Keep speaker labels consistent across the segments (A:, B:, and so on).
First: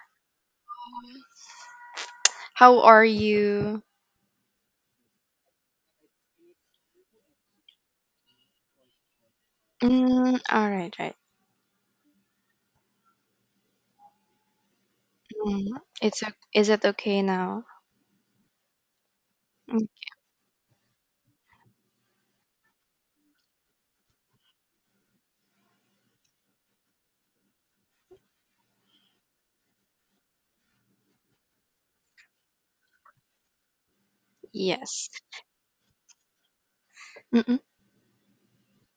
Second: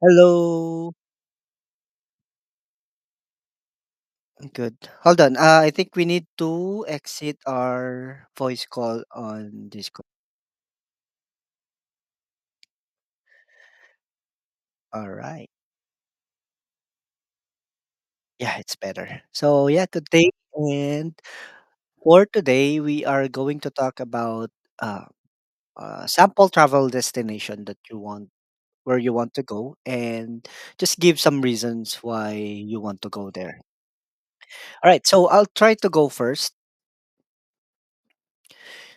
A: Hello.
B: How are you?
A: Good. Hold on. I think we need to exit our voice call on Discord.
B: Mm, all right, right.
A: All right.
B: Mm, it's o Is it okay now?
A: Yeah, it's better. So yeah,
B: Mm,
A: today and for today we are going to talk about uh, sample travel destination that you want, where you want to go, and just give some reasons why you want to go there. All right.
B: yes.
A: So I'll try to go first.
B: Mm-mm.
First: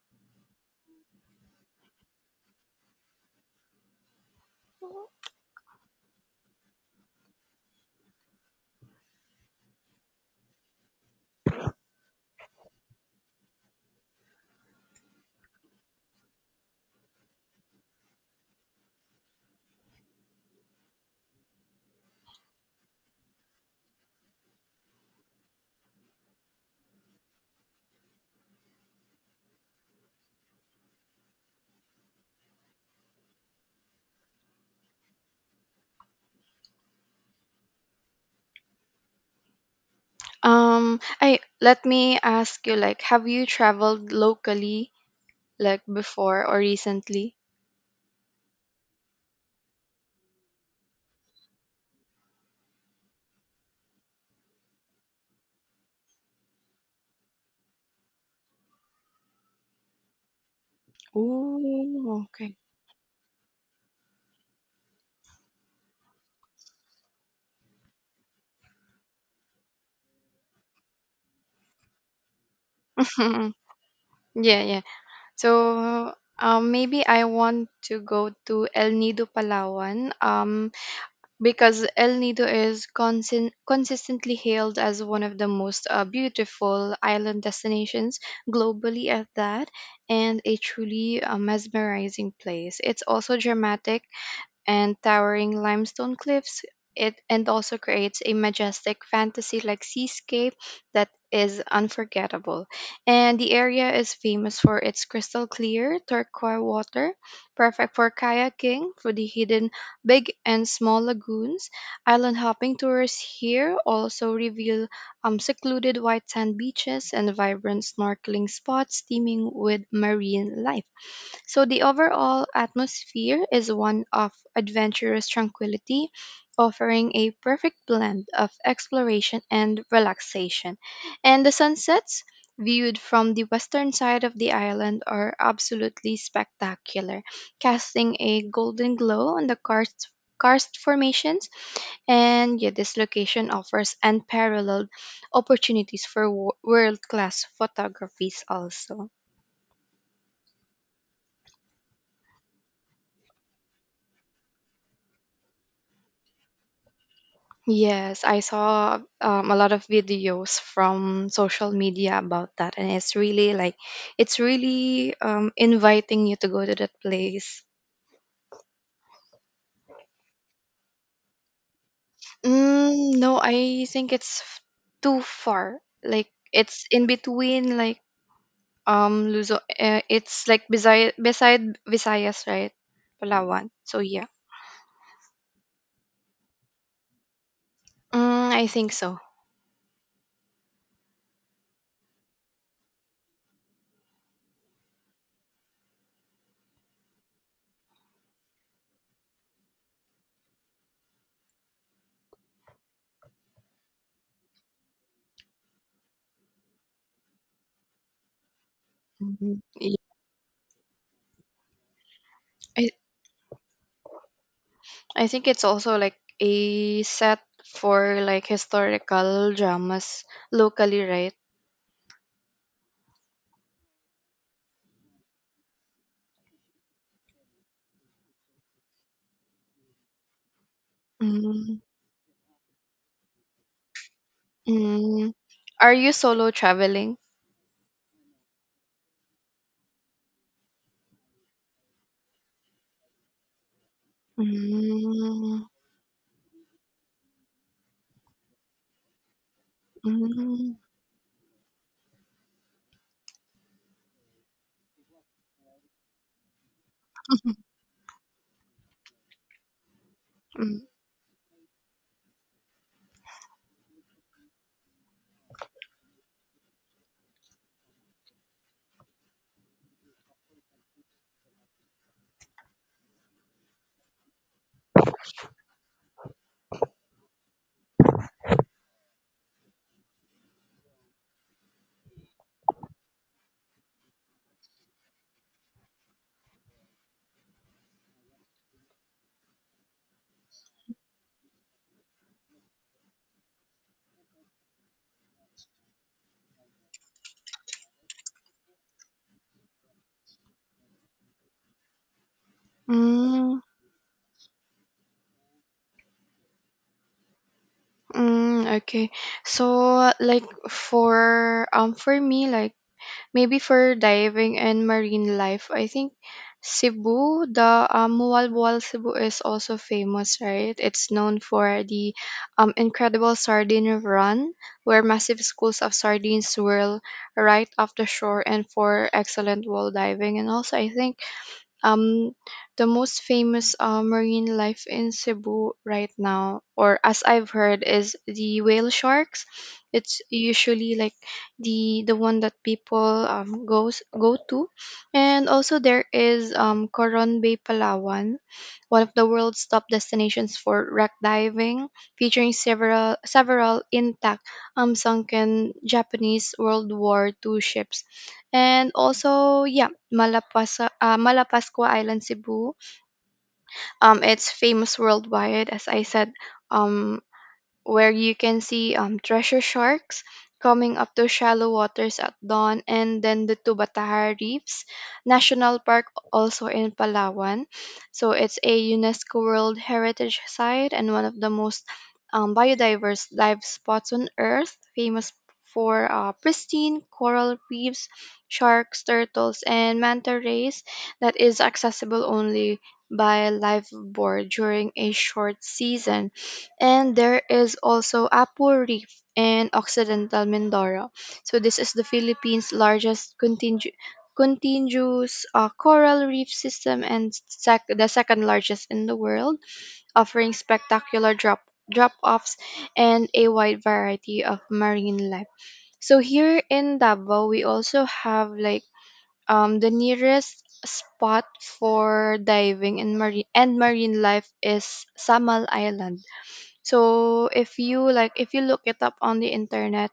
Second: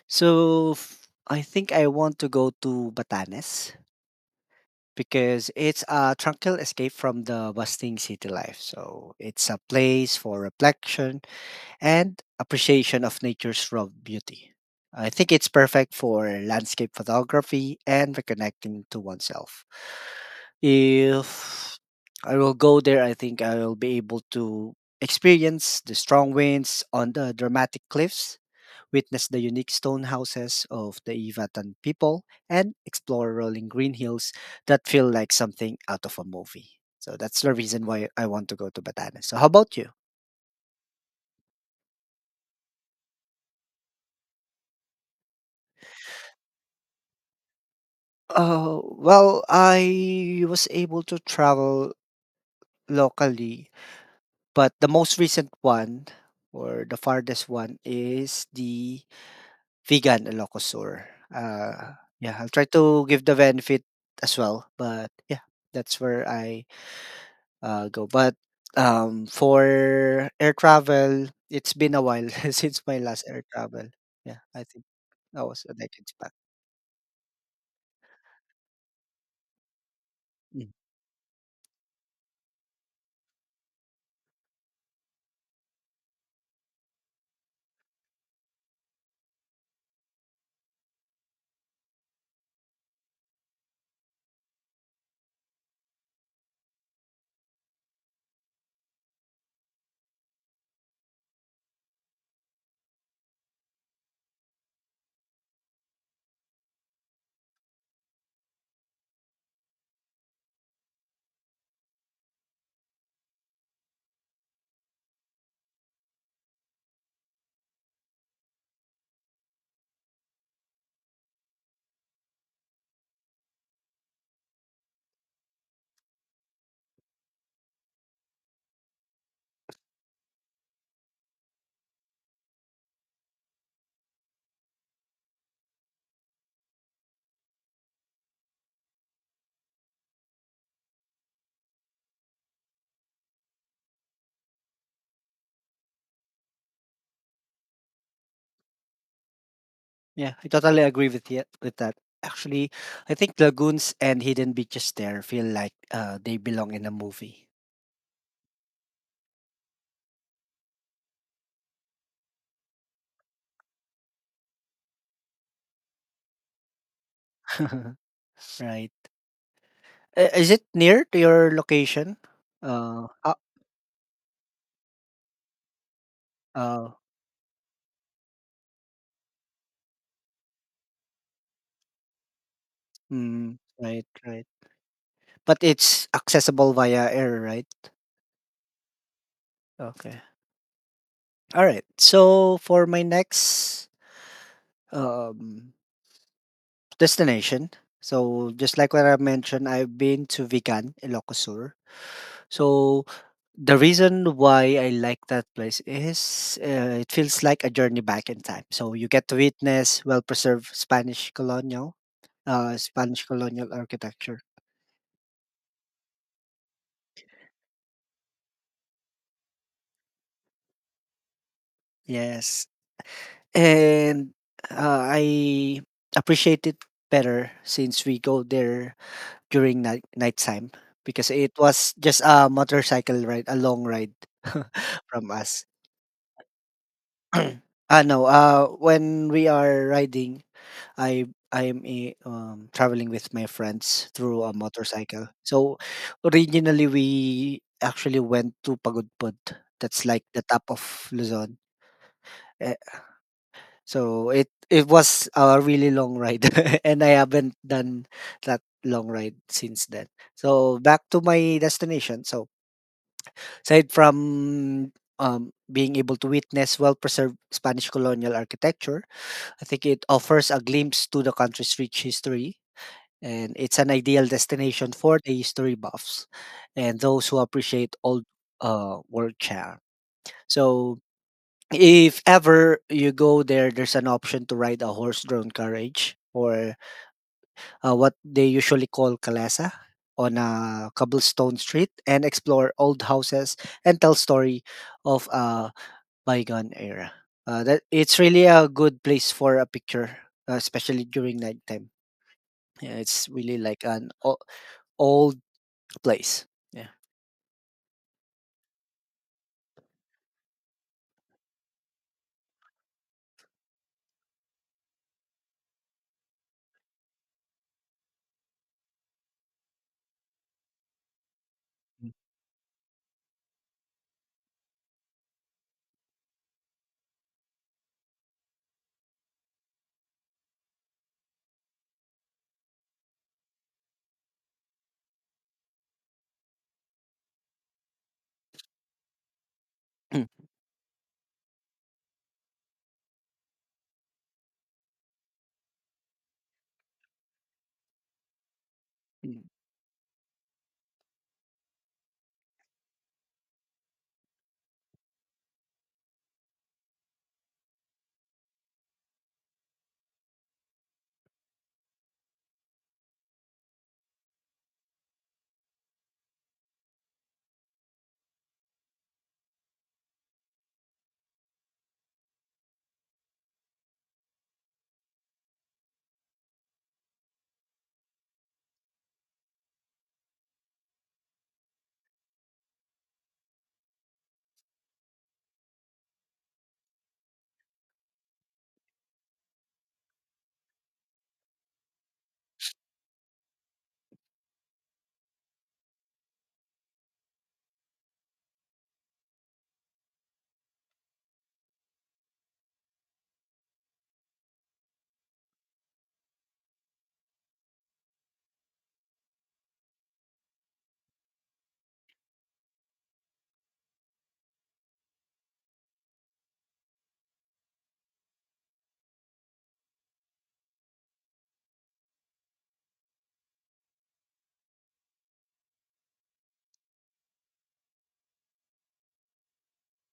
A: I think I want to go to Batanes, because it's a tranquil escape from the bustling city life. So it's a place for reflection and appreciation of nature's raw beauty. I think it's perfect for landscape photography and reconnecting to oneself. If I will go there, I think I will be able to experience the strong winds on the dramatic cliffs, witness the unique stone houses of the Ivatan people, and explore rolling green hills that feel like something out of a movie. So that's the reason why I want to go to Batanes. So how about you?
B: I Let me ask you, like, have you traveled locally, like before or recently?
A: Well, I was able to travel locally, but the most recent one or the farthest one is the Vegan Ilocosur.
B: Oh,
A: Yeah, I'll
B: okay.
A: try to give the benefit as well, but yeah, that's where I go. But for air travel, it's been a while since my last air travel. Yeah,
B: Yeah,
A: I
B: yeah.
A: think that was a decade
B: So,
A: back.
B: maybe I want to go to El Nido, Palawan.
A: Mm.
B: Because El Nido is consistently hailed as one of the most beautiful island destinations globally, at that, and a truly mesmerizing place. It's also dramatic and towering limestone cliffs. It and also creates a majestic fantasy like seascape that is unforgettable. And the area is famous for its crystal clear turquoise water, perfect for kayaking, for the hidden big and small lagoons. Island hopping tours here also reveal secluded white sand beaches and vibrant snorkeling spots teeming with marine life. So the overall atmosphere is one of adventurous tranquility, offering a perfect blend of exploration and relaxation. And the sunsets, viewed from the western side of the island, are absolutely spectacular, casting a golden glow on the karst formations. And yeah, this location offers unparalleled opportunities for world class photographies, also.
A: Yeah, I totally agree with you with that. Actually, I think lagoons and hidden beaches there feel like they belong in a movie.
B: Yes, I saw a lot of videos from social media about that, and it's really like it's really inviting you to go to that place.
A: Right. Is it near to your location? Uh,
B: Mm,
A: ah,
B: no, I think it's too far. Like it's
A: oh,
B: in between, like Luzon. It's like beside Visayas, right? Palawan. So
A: right,
B: yeah,
A: right. But it's accessible via air, right?
B: I think so.
A: Okay. All right. So for my next um, destination, so just like what I mentioned, I've been to Vigan, Ilocos Sur. So the reason why I like that place is, it feels like a journey back in time. So you get to
B: Mhm.
A: witness
B: I
A: Spanish colonial architecture.
B: I think it's also like a set for like historical dramas locally, right?
A: Yes. And uh, I appreciate it better since we go there during nighttime, because it
B: Mm,
A: was just a motorcycle ride, a long ride from
B: mm.
A: us.
B: Are you solo traveling?
A: Ah no, when we are riding, I am traveling with my friends through a motorcycle.
B: Mm,
A: So originally we actually went to Pagudpud. That's like the top
B: mm,
A: of Luzon. So it was a really long ride, and I haven't done that long ride since then. So
B: mm,
A: back to my destination. So aside from being able to witness well-preserved Spanish colonial architecture, I think it offers a glimpse to the country's rich history, and it's an ideal destination for the history buffs and those who appreciate old, world charm. So if ever you go there, there's an option to ride a horse-drawn carriage, or what they usually call kalesa, on a cobblestone street and explore old houses and tell story of a bygone era. That it's really a good place for a picture, especially during nighttime. Yeah, it's really
B: mm,
A: like an old place. Yeah.
B: mm, okay. So like for me, like maybe for diving and marine life, I think Cebu, the Mualbual Cebu is also famous, right? It's known for
A: Hm.
B: the incredible sardine run, where massive schools of sardines swirl right off the shore, and for excellent wall diving. And also, I think um, the most famous marine life in Cebu right now, or as I've heard, is the whale sharks. It's
A: Mm,
B: usually like the one that people goes go to, and also there is Coron Bay, Palawan, one of the
A: mm,
B: world's top destinations for wreck diving, featuring several intact sunken Japanese World War II ships. And also, yeah, Malapascua Island, Cebu. It's famous worldwide, as I said, um, where you can see treasure sharks coming up to shallow waters at dawn, and then the Tubatahara Reefs National Park, also in Palawan. So it's a UNESCO World Heritage Site and one of the most biodiverse dive spots on Earth, famous for pristine coral reefs, sharks, turtles, and manta rays that is accessible only by live board during a short season. And there is also Apu Reef in Occidental Mindoro. So this is the Philippines' largest continuous coral reef system and the second largest in the world, offering spectacular drop-offs and a wide variety of marine life. So here in Davao, we also have like the nearest spot for diving and marine life is Samal Island. So if you look it up on the internet,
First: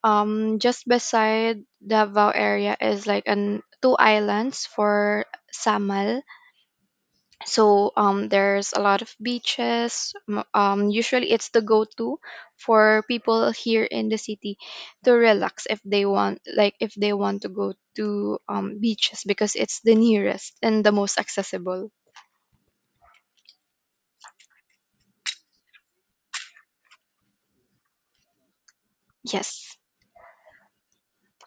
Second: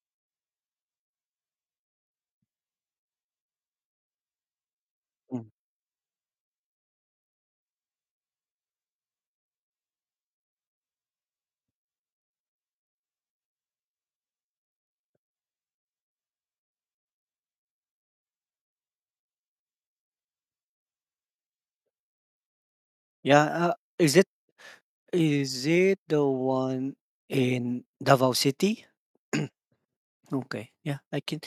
B: just beside Davao area is like an two islands for
A: mm.
B: Samal. So there's a lot of beaches. Usually it's the go-to for people here in the city to relax, if they want to go to beaches, because it's the nearest and the most accessible.
A: Yeah, uh, is it is it the one in Davao City?
B: Yes.
A: Okay. Yeah, I can.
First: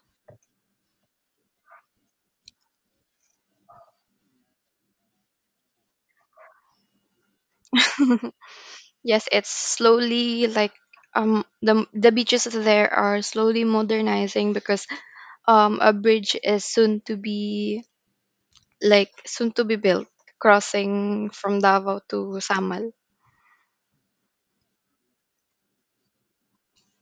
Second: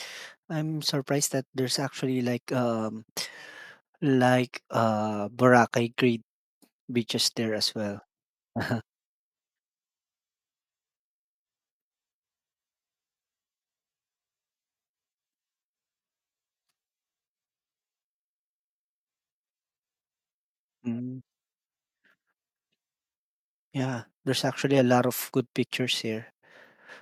A: I'm surprised that there's actually like Boracay great beaches there as well.
B: Yes, it's slowly like the beaches there are slowly modernizing, because a bridge is soon to be built
A: Mm,
B: crossing from Davao to Samal.
A: yeah, there's actually a lot of good pictures here.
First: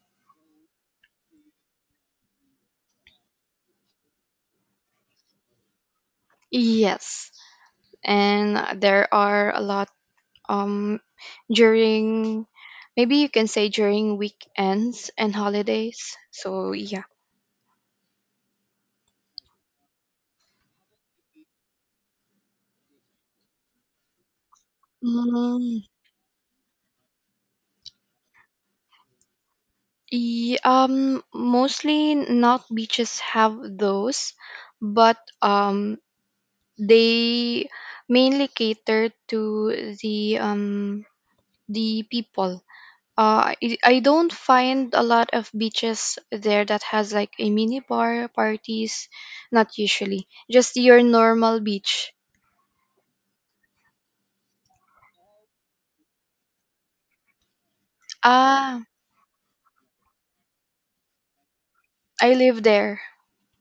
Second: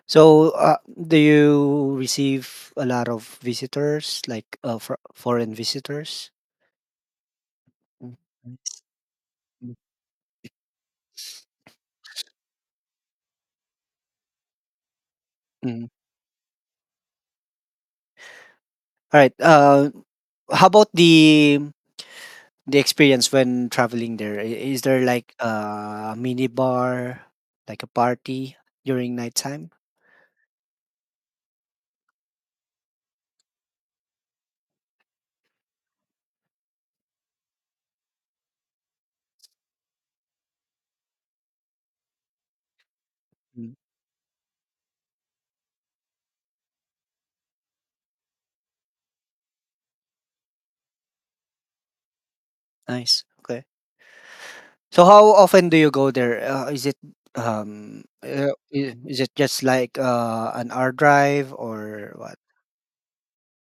A: So, do you receive a lot of visitors, like for foreign visitors?
B: Yes.
A: Mm,
B: And
A: nice.
B: there are a
A: Mm,
B: lot um during, maybe you can say, during weekends and
A: mm.
B: holidays. So yeah.
A: All right. How about the experience when traveling there? I- Is there like
B: Mm,
A: a mini bar, like a party during nighttime?
B: mostly not beaches have those, but They mainly cater to the um the people. Uh,
A: Mm.
B: I, I don't find a lot of beaches there that has like a mini bar parties. Not usually, just your normal beach.
A: Nice. Okay. So how often do you go there?
B: Ah,
A: Is it just like an hour drive or what?
B: I live there.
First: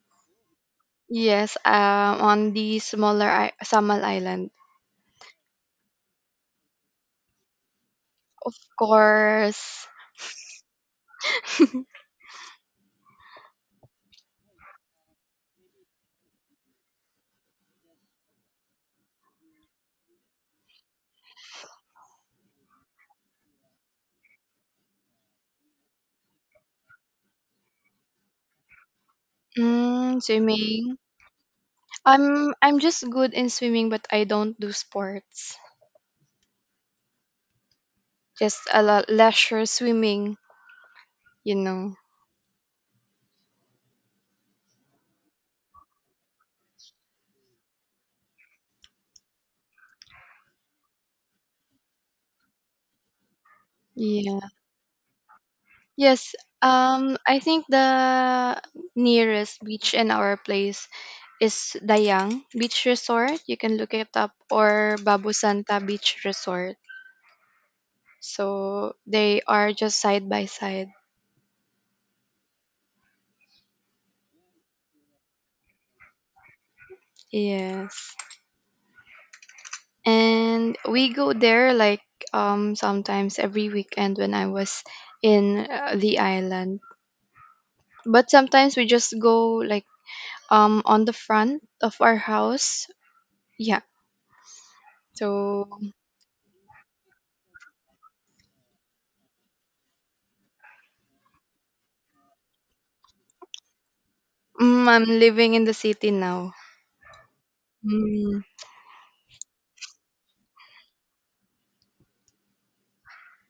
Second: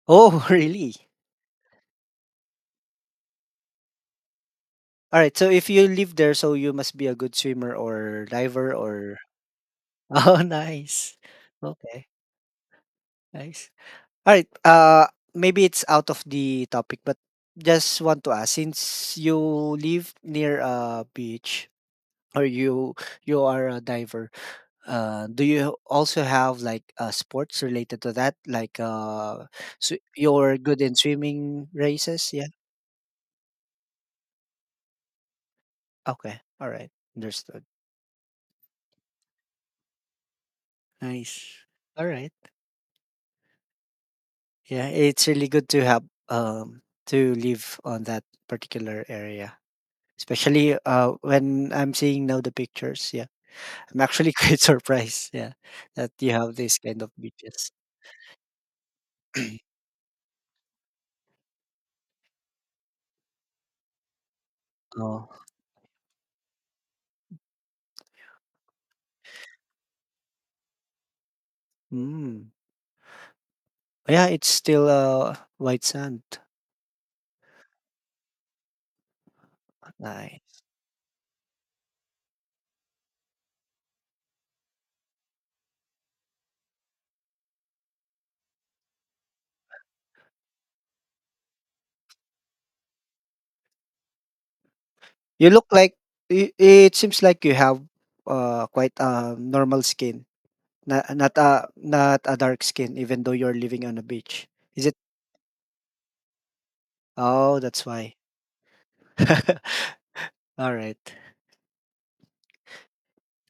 A: Oh, really?
B: Yes, on the smaller Samal Island.
A: All right. So if you live there, so you must be a good swimmer or
B: Of
A: diver or
B: course.
A: Oh, nice. Okay. Nice. All right. Maybe it's out of the topic, but just want to ask since you live near a beach, or you are a diver. Do you also have like sports related to that? So
B: Mm,
A: you're good
B: swimming.
A: in swimming races? Yeah.
B: I'm just good in swimming, but I don't do sports.
A: Okay. All right. Understood.
B: Just a lot leisure swimming. You
A: Nice.
B: know.
A: All right. Yeah, it's really good to have um to live on that particular area, especially when I'm seeing now the pictures. Yeah, I'm actually
B: Yeah.
A: quite surprised. Yeah, that you
B: Yes.
A: have this kind of
B: I think
A: beaches.
B: the nearest beach in our place is Dayang Beach Resort. You can look it up, or
A: Oh,
B: Babu Santa Beach Resort. So they are just side by side.
A: mm. Yeah, it's still white sand.
B: Yes.
A: Nice.
B: And we go there like sometimes every weekend when I was in the island. But sometimes we just go like on the front of our house. Yeah.
A: You
B: So,
A: look like I it seems like you have, quite a normal skin, not a dark skin, even though you're living on a beach. Is
B: mm,
A: it?
B: I'm living in the city now.
A: Oh, that's why.
B: Mm,
A: Alright.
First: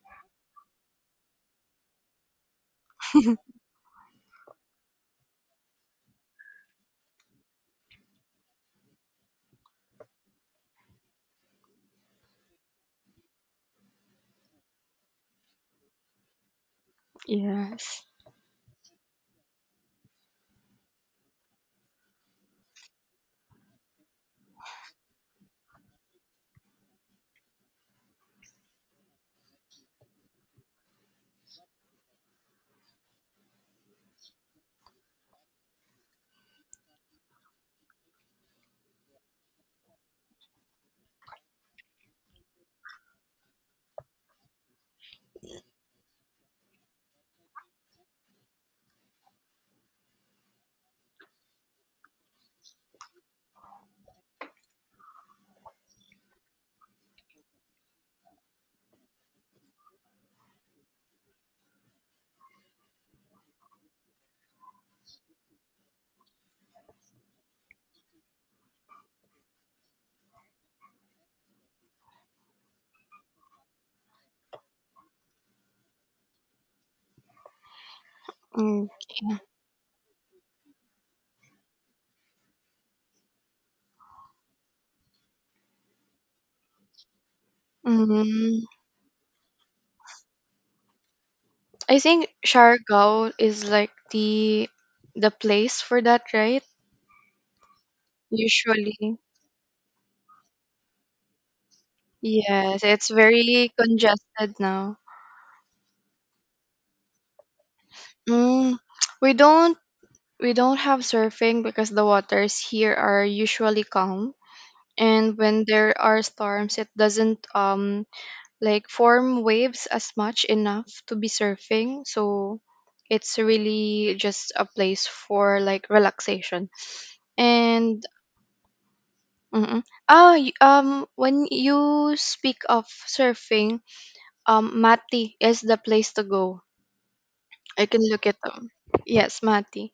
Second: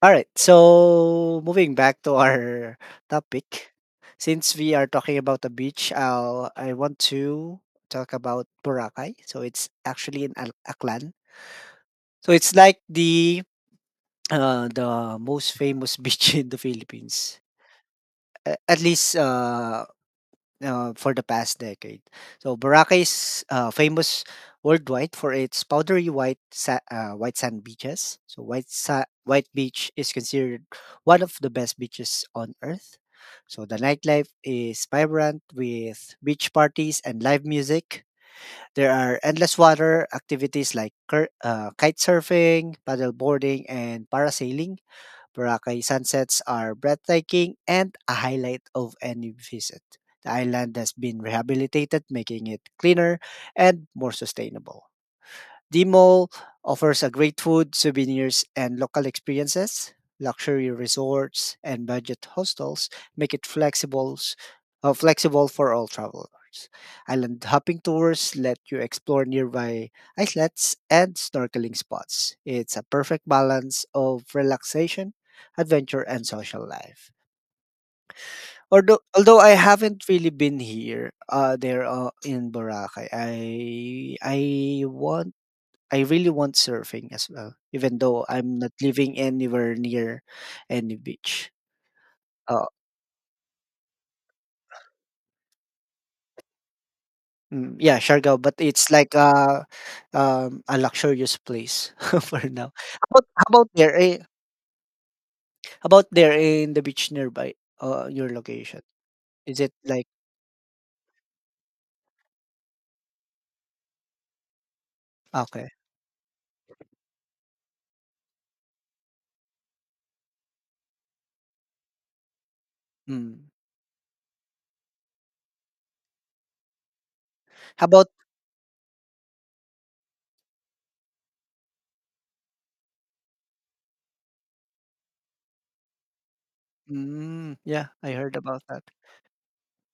A: Alright, so moving back to our topic. Since we are talking about the beach, I want to talk about Boracay. So it's actually in Aklan. So it's like the most famous beach in the Philippines,
B: yes.
A: a at least, for the past decade. So Boracay is famous worldwide for its white sand beaches. So white beach is considered one of the best beaches on earth. So the nightlife is vibrant with beach parties and live music. There are endless water activities like kite surfing, paddle boarding, and parasailing. Boracay sunsets are breathtaking and a highlight of any visit. The island has been rehabilitated, making it cleaner and more sustainable. The mall offers a great food, souvenirs, and local experiences. Luxury resorts and budget hostels make it flexible for all travelers. Island hopping tours let you explore nearby islets and snorkeling spots. It's a perfect balance of relaxation, adventure, and social life.
B: Mm,
A: Although I haven't really been here, there in Boracay, I want, I really want surfing as well, even though I'm
B: mm.
A: not living anywhere near any beach.
B: I think
A: Uh,
B: Siargao is like the place for that, right?
A: yeah, Siargao, but it's like
B: Usually.
A: a luxurious place for now.
B: Yes,
A: How
B: it's
A: about how about
B: very
A: there?
B: congested now.
A: How about there in the beach nearby? Your
B: Mm,
A: location,
B: we
A: is it
B: don't
A: like
B: we don't have surfing because the waters here are usually calm. And when
A: okay?
B: there are storms, it doesn't form waves as much enough to be surfing, so it's
A: Mm.
B: really just a place for like relaxation
A: How
B: and,
A: about?
B: mm oh, when you speak of surfing, mati is the place to go.
A: Mm,
B: I
A: yeah,
B: can
A: I
B: look
A: heard
B: it up.
A: about that.
B: Yes, mati.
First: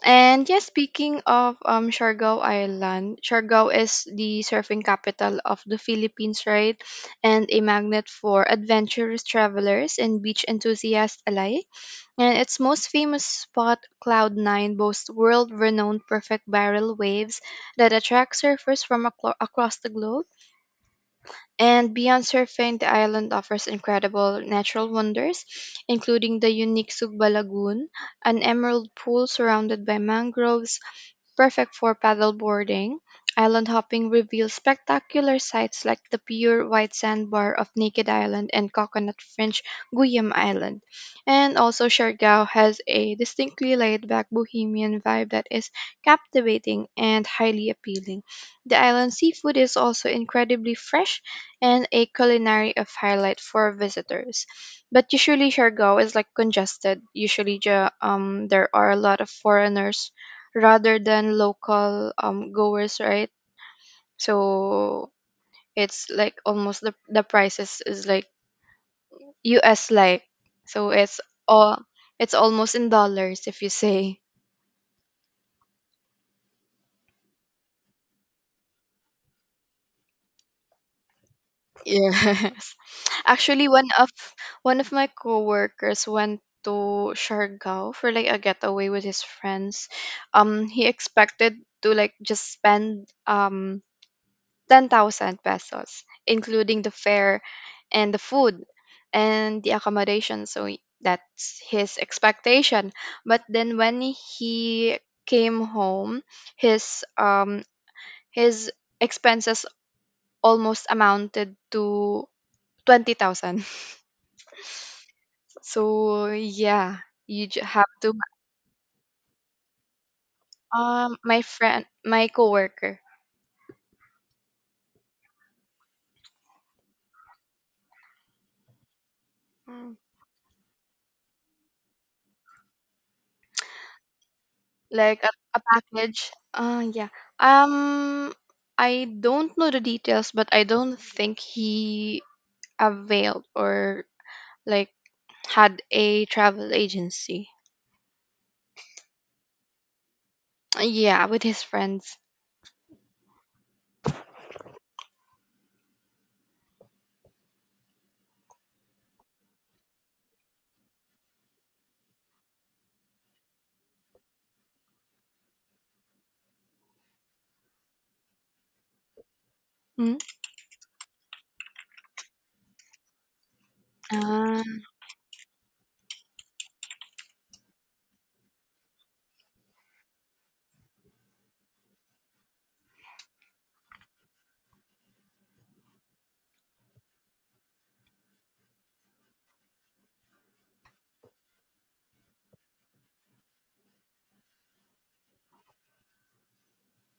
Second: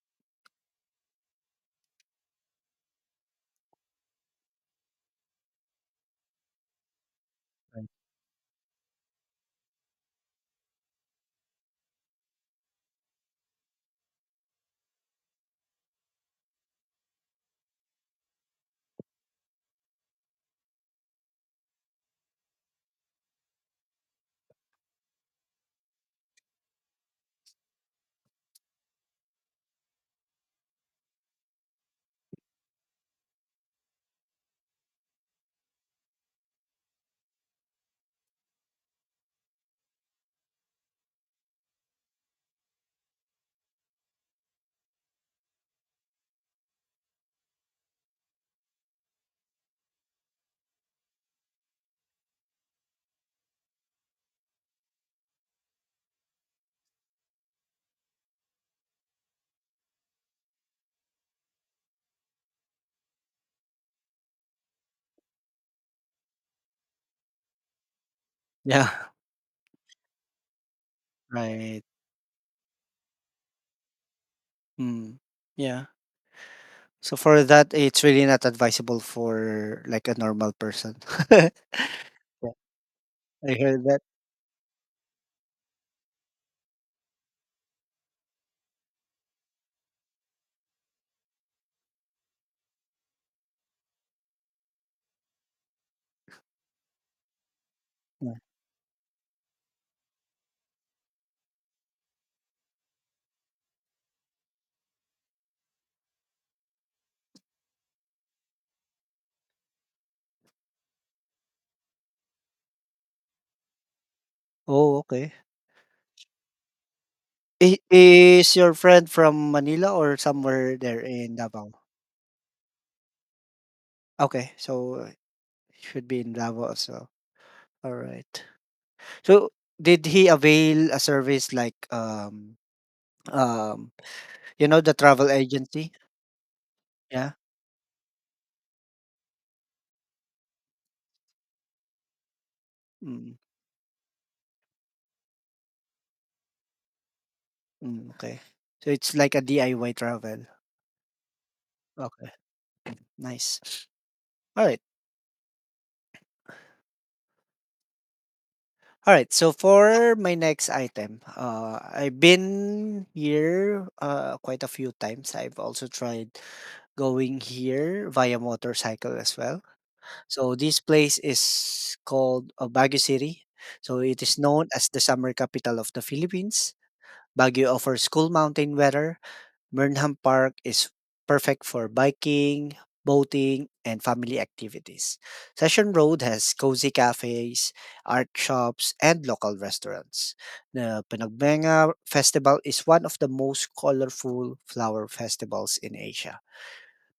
B: And yes, speaking of Siargao Island, Siargao is the surfing capital of the Philippines, right? And a magnet for adventurous travelers and beach enthusiasts alike. And its most famous spot, Cloud Nine, boasts world-renowned perfect barrel waves that attract surfers from across the globe. And beyond surfing, the island offers incredible natural wonders, including the unique Sugba Lagoon, an emerald pool surrounded by mangroves, perfect for paddleboarding. Island hopping reveals spectacular sights like the pure white sandbar of Naked Island and coconut fringed Guyam Island. And also, Siargao has a distinctly laid back bohemian vibe that is captivating and highly appealing. The island seafood is also incredibly fresh and a culinary of highlight for visitors. But usually, Siargao is like congested. Usually there are a lot of foreigners rather than local goers, right? So it's like almost the prices is like
A: Yeah,
B: US like. So it's
A: right.
B: all, it's almost in dollars, if you say.
A: Mm, yeah. So for that, it's really not advisable for like a normal person.
B: Yes.
A: I
B: Actually,
A: heard that.
B: one of my coworkers went to Siargao for like a getaway with his friends. He expected to like just spend 10,000 pesos, including the fare and the
A: Yeah.
B: food and the accommodation. So that's his expectation. But then when he came home, his um his expenses almost amounted to 20,000.
A: Oh, okay.
B: So yeah, you
A: I
B: have to,
A: is your friend from Manila or somewhere there in
B: my
A: Davao?
B: friend, my coworker.
A: Okay, so should be in Davao as well. All right. So did he avail a service like um you know the
B: like a,
A: travel
B: a
A: agency?
B: package. Yeah.
A: Yeah.
B: Um, I don't know the details, but I don't think he
A: Mm,
B: availed or like had a travel agency.
A: mm, okay. So it's like a DIY travel.
B: Yeah, with his friends.
A: Okay. Nice. All right. All right. So for my next item, I've been here quite a few times. I've also tried going here via motorcycle as well.
B: Mm.
A: So this place is called Baguio City. So it is
B: Ah,
A: known as the summer capital of the Philippines. Baguio offers cool mountain weather. Burnham Park is perfect for biking, boating, and family activities. Session Road has cozy cafes, art shops, and local restaurants. The Panagbenga Festival is one of the most colorful flower festivals in Asia.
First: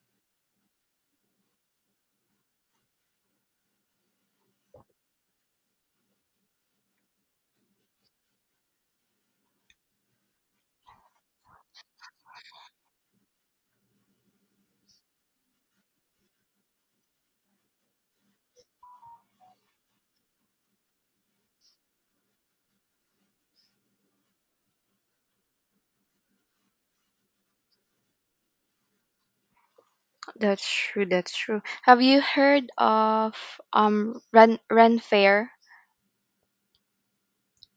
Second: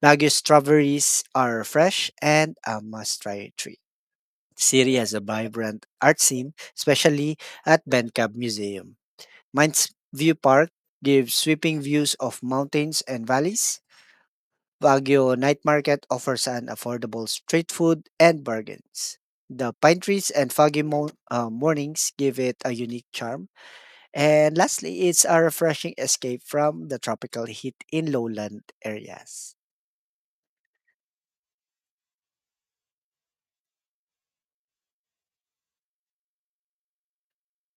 A: Baguio strawberries are fresh and a must-try treat. The city has a vibrant art scene, especially at Bencab Museum. Mines View Park gives sweeping views of mountains and valleys. Baguio Night Market offers an affordable street food and bargains. The pine trees and mornings give it a unique charm. And lastly, it's a refreshing escape from the tropical heat in lowland areas.
B: that's true. That's true. Have you heard of Ren Fair?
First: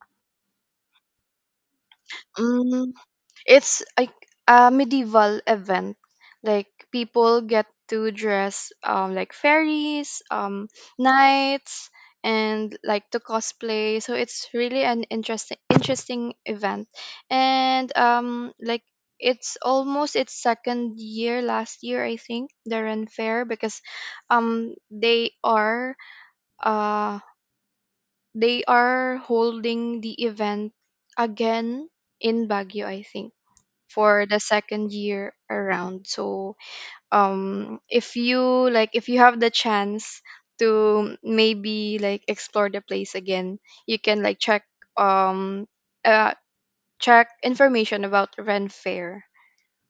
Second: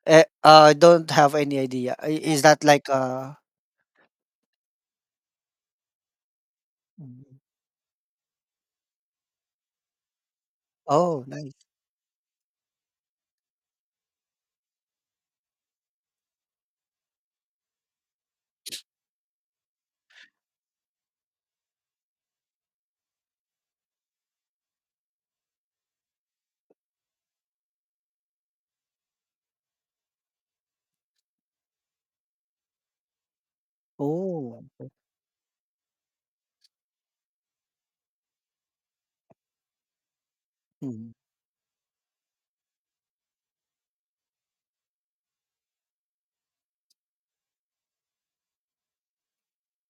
A: I don't have any idea. I Is that like
B: Mm.
A: a
B: It's like a medieval event. Like
A: Mhm.
B: people get to dress like fairies,
A: Oh, nice.
B: knights, and like to cosplay. So it's really an interesting event. And it's almost its second year last year, I think, the Ren Fair, because um they are uh they are holding the event again in Baguio, I think, for the
A: Oh.
B: second year around. So if you like if you have the chance
A: Mhm.
B: to maybe like explore the place again, you can like check, um uh check information about rent fair.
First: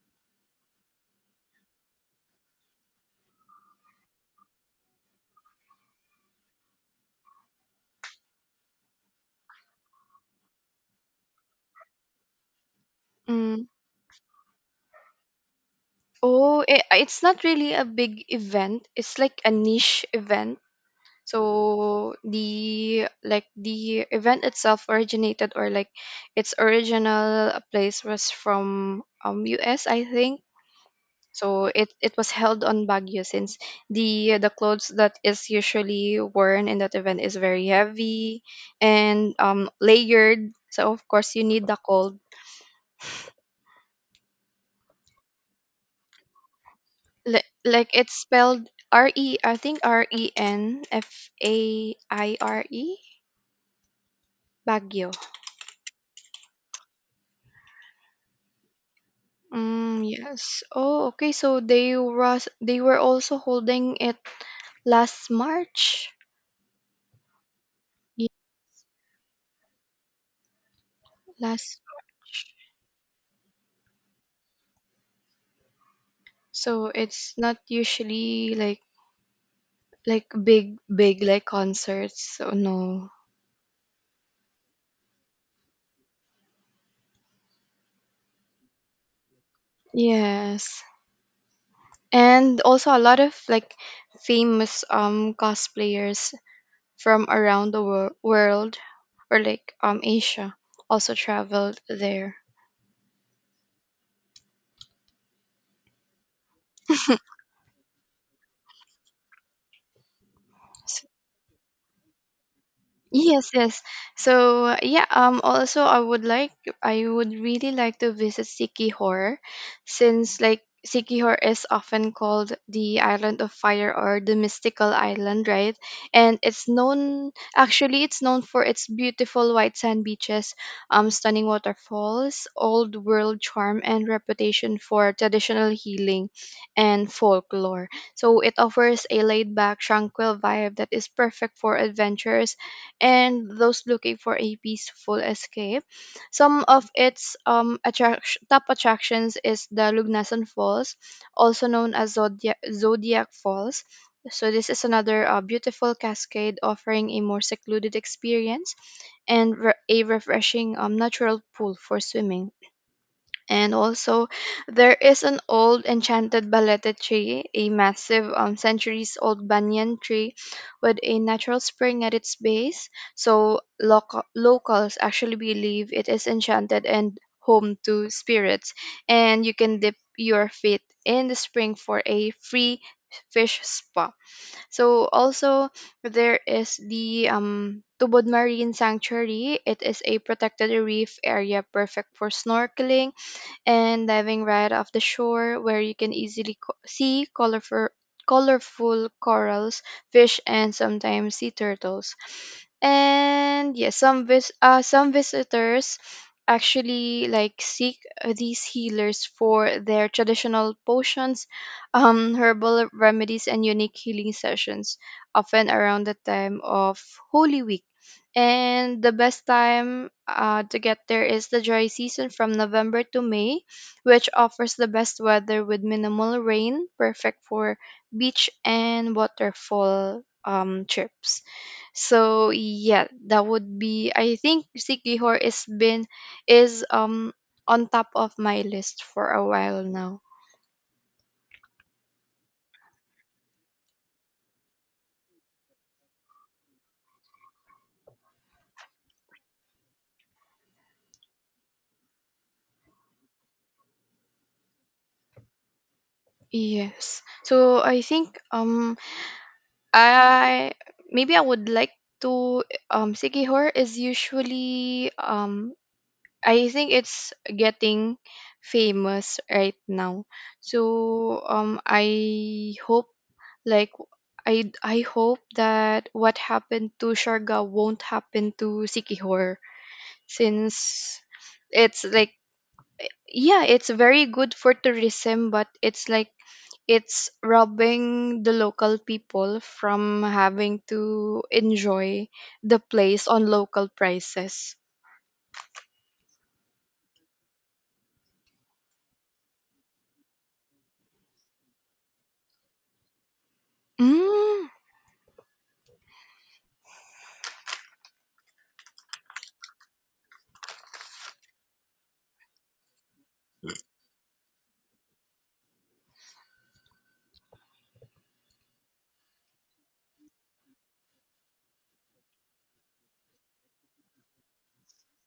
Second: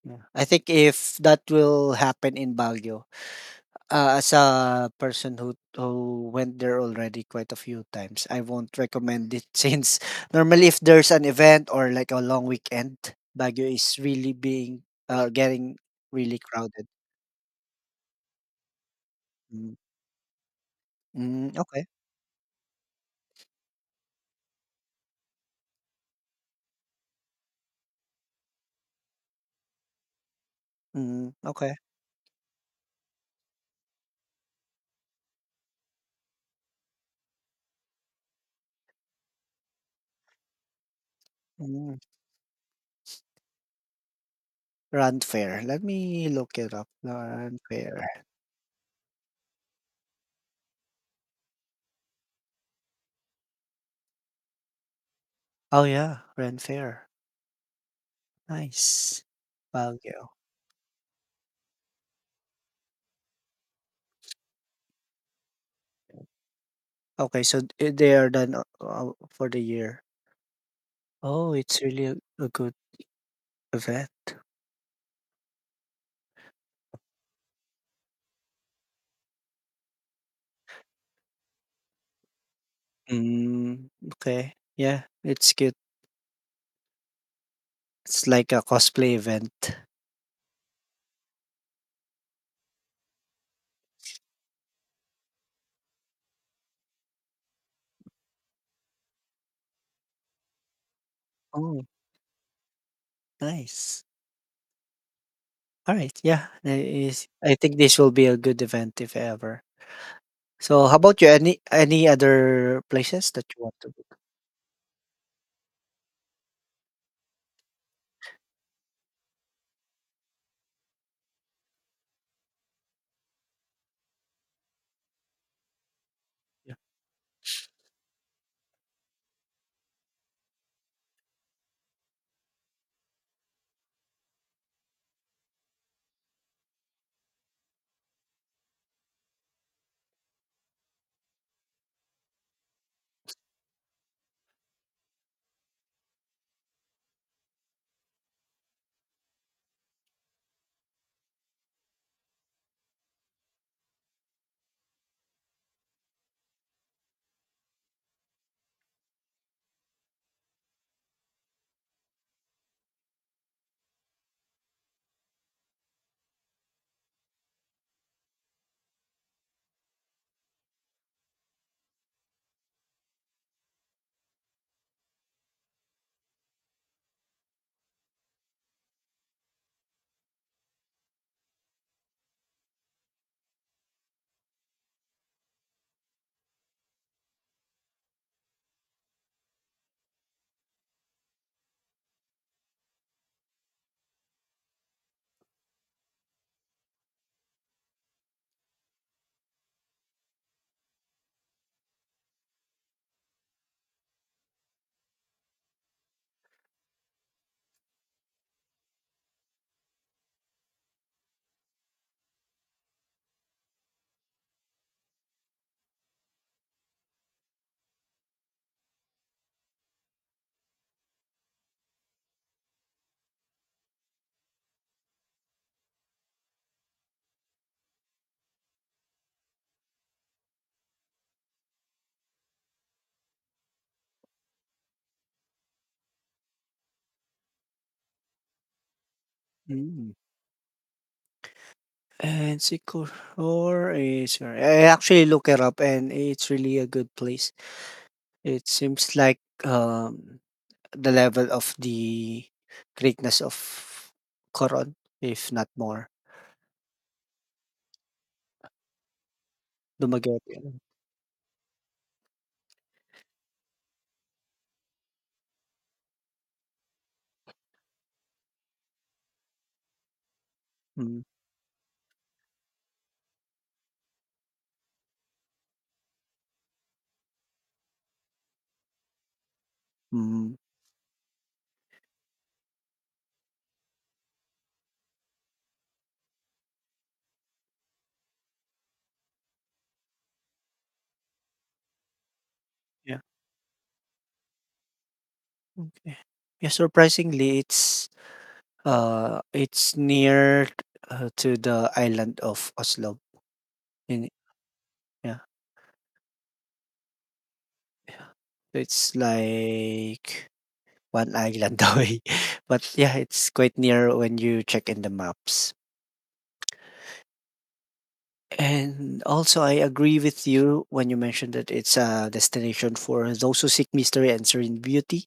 A: Yeah. I think if that will happen in Baguio, as a person who went there already quite a few times, I won't recommend it since normally if there's an event or like a long weekend,
B: Mm.
A: Baguio is really being getting really
B: Oh, it
A: crowded.
B: it's not really a big event. It's like a
A: Mm.
B: niche event.
A: Mm, okay.
B: So the, like, the event itself originated or, like, its original place was from US, I think.
A: Mm,
B: So
A: okay.
B: it was held on Baguio since the clothes that is usually worn in that event is very heavy and layered. So of course you need the
A: Mm.
B: cold.
A: Rand Fair. Let me look it up.
B: Li-
A: Rand
B: like
A: Fair.
B: it's spelled R E I think Renfaire Baguio.
A: Oh, yeah, Renfair, nice.
B: Mm,
A: Baguio.
B: yes. Oh, okay. So they were also holding it last March.
A: Okay, so I they
B: Yeah,
A: are done, for the year. Oh, it's
B: last
A: really
B: March.
A: a good event.
B: So it's not usually like big like concerts, so no.
A: Mm, okay, yeah, it's good. It's like a cosplay event.
B: Yes, and also a lot of like famous cosplayers from around the world, or like asia also traveled
A: Oh,
B: there.
A: nice. Alright, yeah, I Is I think this will be a good event if ever. So how about you? Any other places that
B: Yes,
A: you want
B: yes.
A: to go?
B: So yeah, also I would like, I would really like to visit Sikihor, since like Sikihor is often called the island of fire or the mystical island, right? And it's known, actually it's known for its beautiful white sand beaches, stunning waterfalls, old world charm, and reputation for traditional healing and folklore. So it offers a laid-back, tranquil vibe that is perfect for adventures and those looking for a peaceful escape. Some of its top attractions is the Lugnasan Falls, also known as Zodiac Falls. So this is another beautiful cascade offering a more secluded experience and a refreshing natural pool for swimming. And also, there is an old enchanted balete tree, a massive centuries old banyan tree with a natural spring at its base. So, locals actually believe it is enchanted and home to spirits. And you can dip your feet in the spring for a free fish spa. So, also, there is the Tubod Marine Sanctuary. It is a protected reef area perfect for snorkeling and diving right off the shore, where you can easily see colorful corals, fish, and sometimes sea turtles. And yes, some some visitors actually like seek these healers for their traditional potions, herbal remedies, and unique healing sessions, often around the time of Holy Week. And the best time to get there is the dry season from November to May, which offers the best weather with minimal rain, perfect for beach and waterfall trips. So yeah, that would be, I think Sikihor is been is on top of my list for a while
A: Mm.
B: now.
A: And Sikihor is where I actually look it up and it's really a good place. It seems like um the level of the greatness of Koron, if not more.
B: Yes. So I think,
A: Dumaguete.
B: I maybe I would like to, Sigihor is usually, I think it's getting famous right now.
A: Mm.
B: So I hope, like, I hope that what happened to Sharga won't happen to Sikihor,
A: Mm.
B: since it's like, yeah, it's very good for tourism, but it's like it's robbing the local people from having to enjoy the
A: Yeah.
B: place on local prices.
A: Okay. Yeah, surprisingly it's, it's near to the island of Oslo. In,
B: Mm,
A: yeah, yeah. So, it's like one island away. But yeah, it's quite near when you check in the maps. And also, I agree with you when you mentioned that it's a destination for those who seek mystery and serene beauty.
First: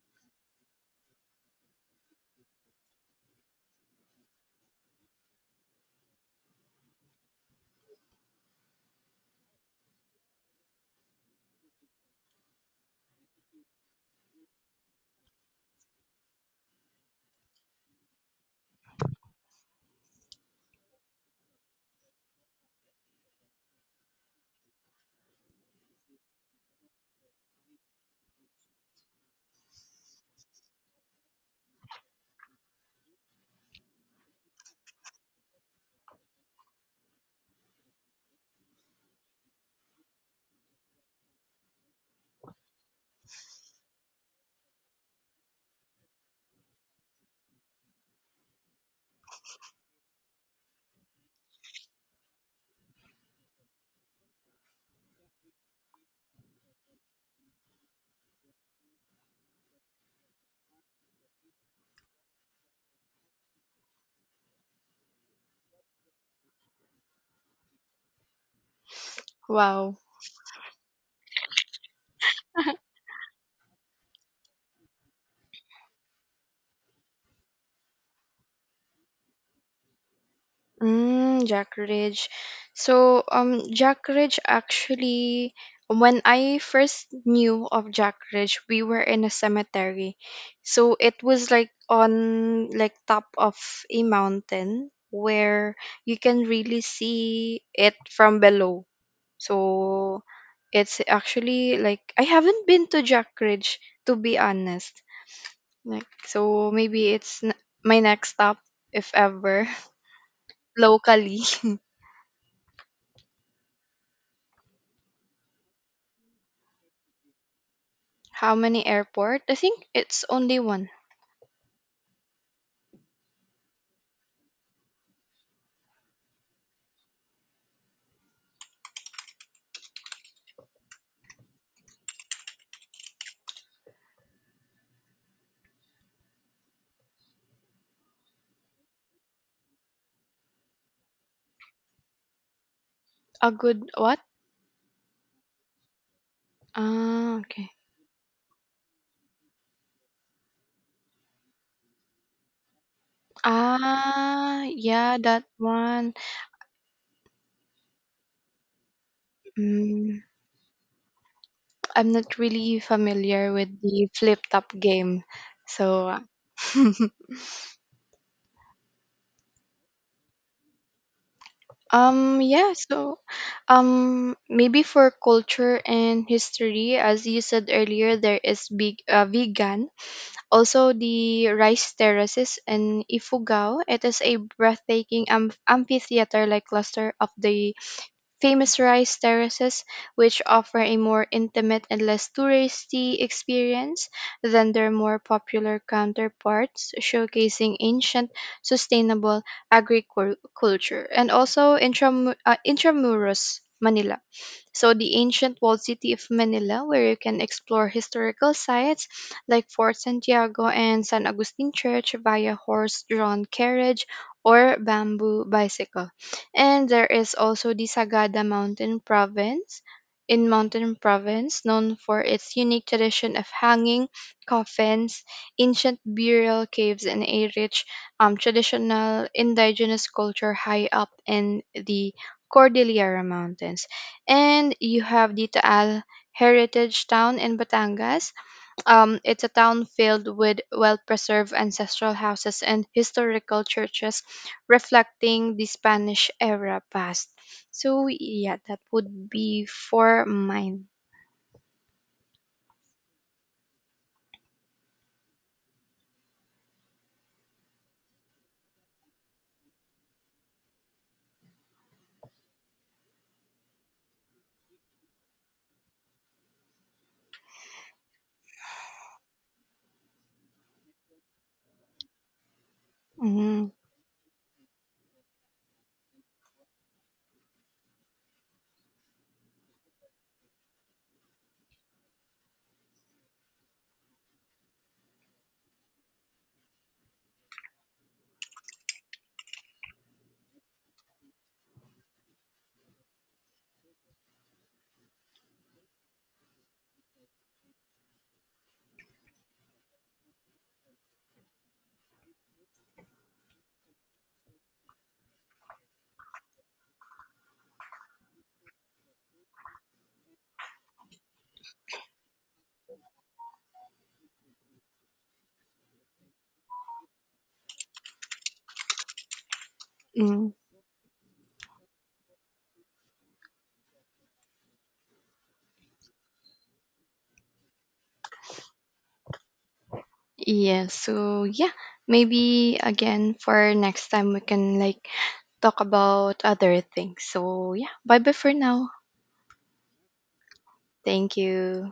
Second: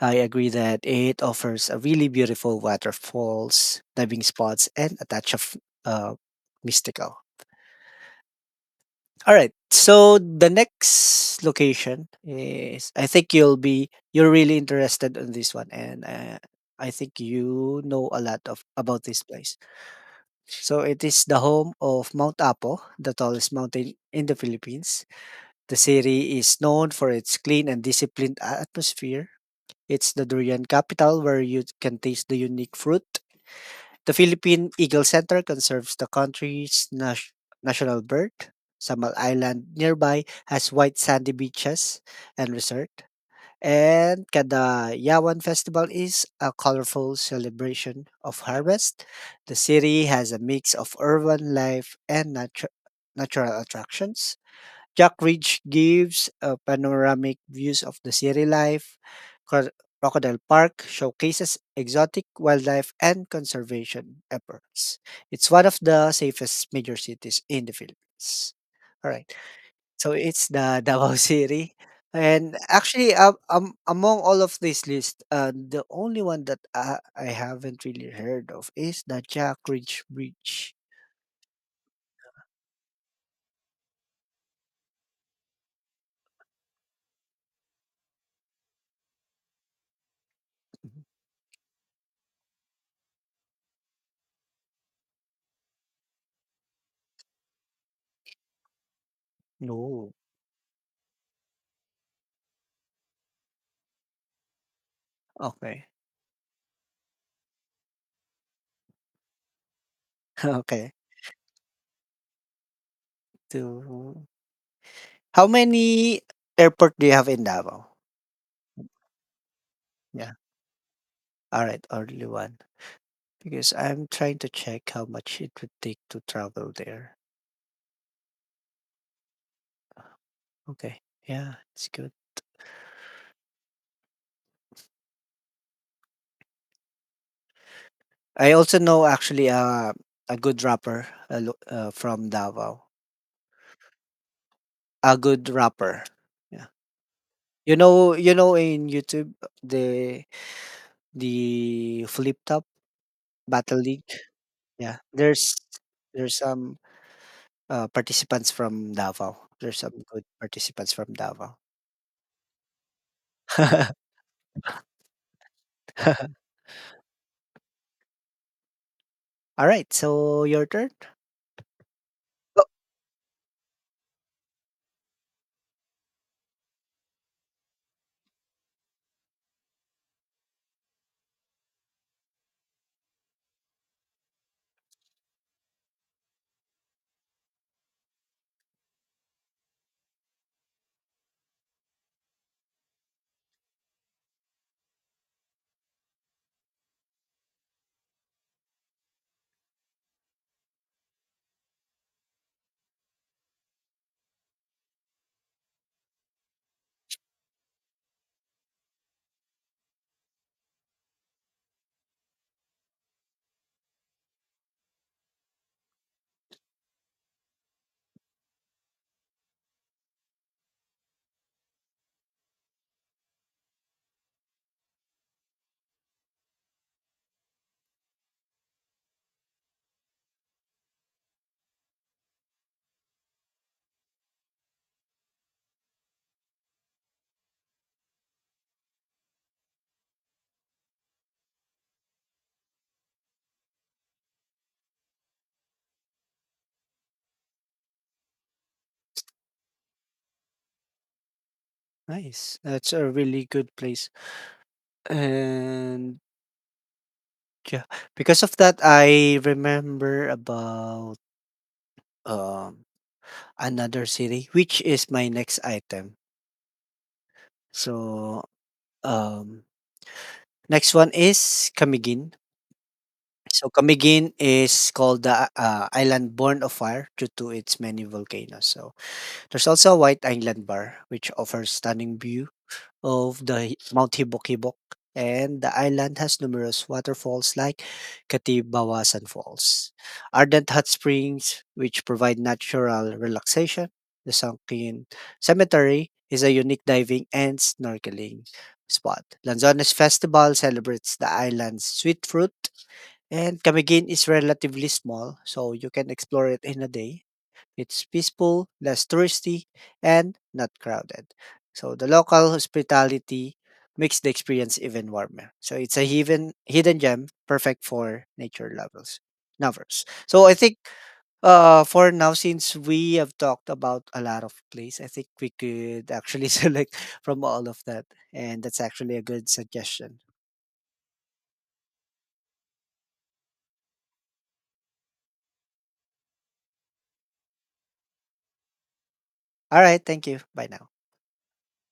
A: I agree that it offers a really beautiful waterfalls, diving spots, and a touch of uh, mystical. All right. So the next location is, I think you'll be, you're really interested in this one, and I think you know a lot of about this place. So it is the home of Mount Apo, the tallest mountain in the Philippines. The city is known for its clean and disciplined atmosphere. It's the durian capital where you can taste the unique fruit. The Philippine Eagle Center conserves the country's national bird. Samal Island nearby has white sandy beaches and resort. And Kadayawan Festival is a colorful celebration of harvest. The city has a mix of urban life and natural attractions. Jack Ridge gives panoramic views of the city life. Cro- Crocodile Park showcases exotic wildlife and conservation efforts. It's one of the safest major cities in the Philippines. All right.
B: wow.
A: So it's the Davao City. And actually, among all of this list, the only one that I haven't really heard of is the Jack Ridge Bridge.
B: Mm, Jack Ridge. So, Jack Ridge actually, when I first knew of Jack Ridge, we were in a cemetery. So
A: Mhm.
B: it was like on, like, top of a mountain where you can really see it from below.
A: No.
B: So it's actually, like, I haven't been to Jack Ridge, to be honest.
A: Okay.
B: Like, so maybe my next stop if ever.
A: Okay.
B: Locally.
A: So, how many airport do you have in Davao?
B: How many airport? I think it's
A: Yeah.
B: only one.
A: All right, only one. Because I'm trying to check how much it would take to travel there. Okay. Yeah, it's good. I also know actually a good rapper from Davao.
B: A good what?
A: A good rapper. Yeah.
B: Ah, okay.
A: You know in YouTube the Flip Top Battle League.
B: Ah,
A: Yeah.
B: yeah, that one.
A: There's some participants from Davao. There's some
B: Mm,
A: good participants from Davao.
B: I'm not really familiar with the flip top game. So.
A: All right, so your turn.
B: Yeah, so maybe for culture and history, as you said earlier, there is big vegan. Also the rice terraces in Ifugao. It is a breathtaking amphitheater like cluster of the famous rice terraces, which offer a more intimate and less touristy experience than their more popular counterparts, showcasing ancient sustainable agriculture, and also intramuros Manila. So the ancient walled city of Manila, where you can explore historical sites like Fort Santiago and San Agustin Church via horse-drawn carriage or bamboo bicycle. And there is also the Sagada Mountain Province in Mountain Province, known for its unique tradition of hanging coffins, ancient burial caves, and a rich traditional indigenous culture high up in the Cordillera Mountains. And you have Ditaal Heritage Town in Batangas. It's a town filled with well preserved ancestral houses and historical churches reflecting the Spanish era past. So, yeah, that would be for mine.
A: Nice. That's a really good place. And yeah, because of that, I remember about um another city, which is my next item. So um, next one is Camiguin. So
B: Mm,
A: Camiguin is called the island born of fire due to its many volcanoes. So there's also a white island bar which offers stunning view of the Mount Hibok-Hibok, and the island has numerous waterfalls like Katibawasan Falls, ardent hot springs which provide natural relaxation. The Sunken Cemetery is a unique diving and snorkeling spot. Lanzones Festival celebrates the island's sweet fruit, and Camiguin is relatively small, so you can explore it in a day. It's peaceful, less touristy, and not crowded. So the local hospitality makes the experience even warmer. So it's a hidden gem, perfect for nature lovers. So
B: mm.
A: I think for now, since we have talked about a lot of place, I think we could actually select from all of that, and that's actually a good suggestion.
B: Yeah, so yeah, maybe again for next time we can like talk about other things. So, yeah, bye bye for now.
A: All right, thank you. Bye now.
B: Thank you.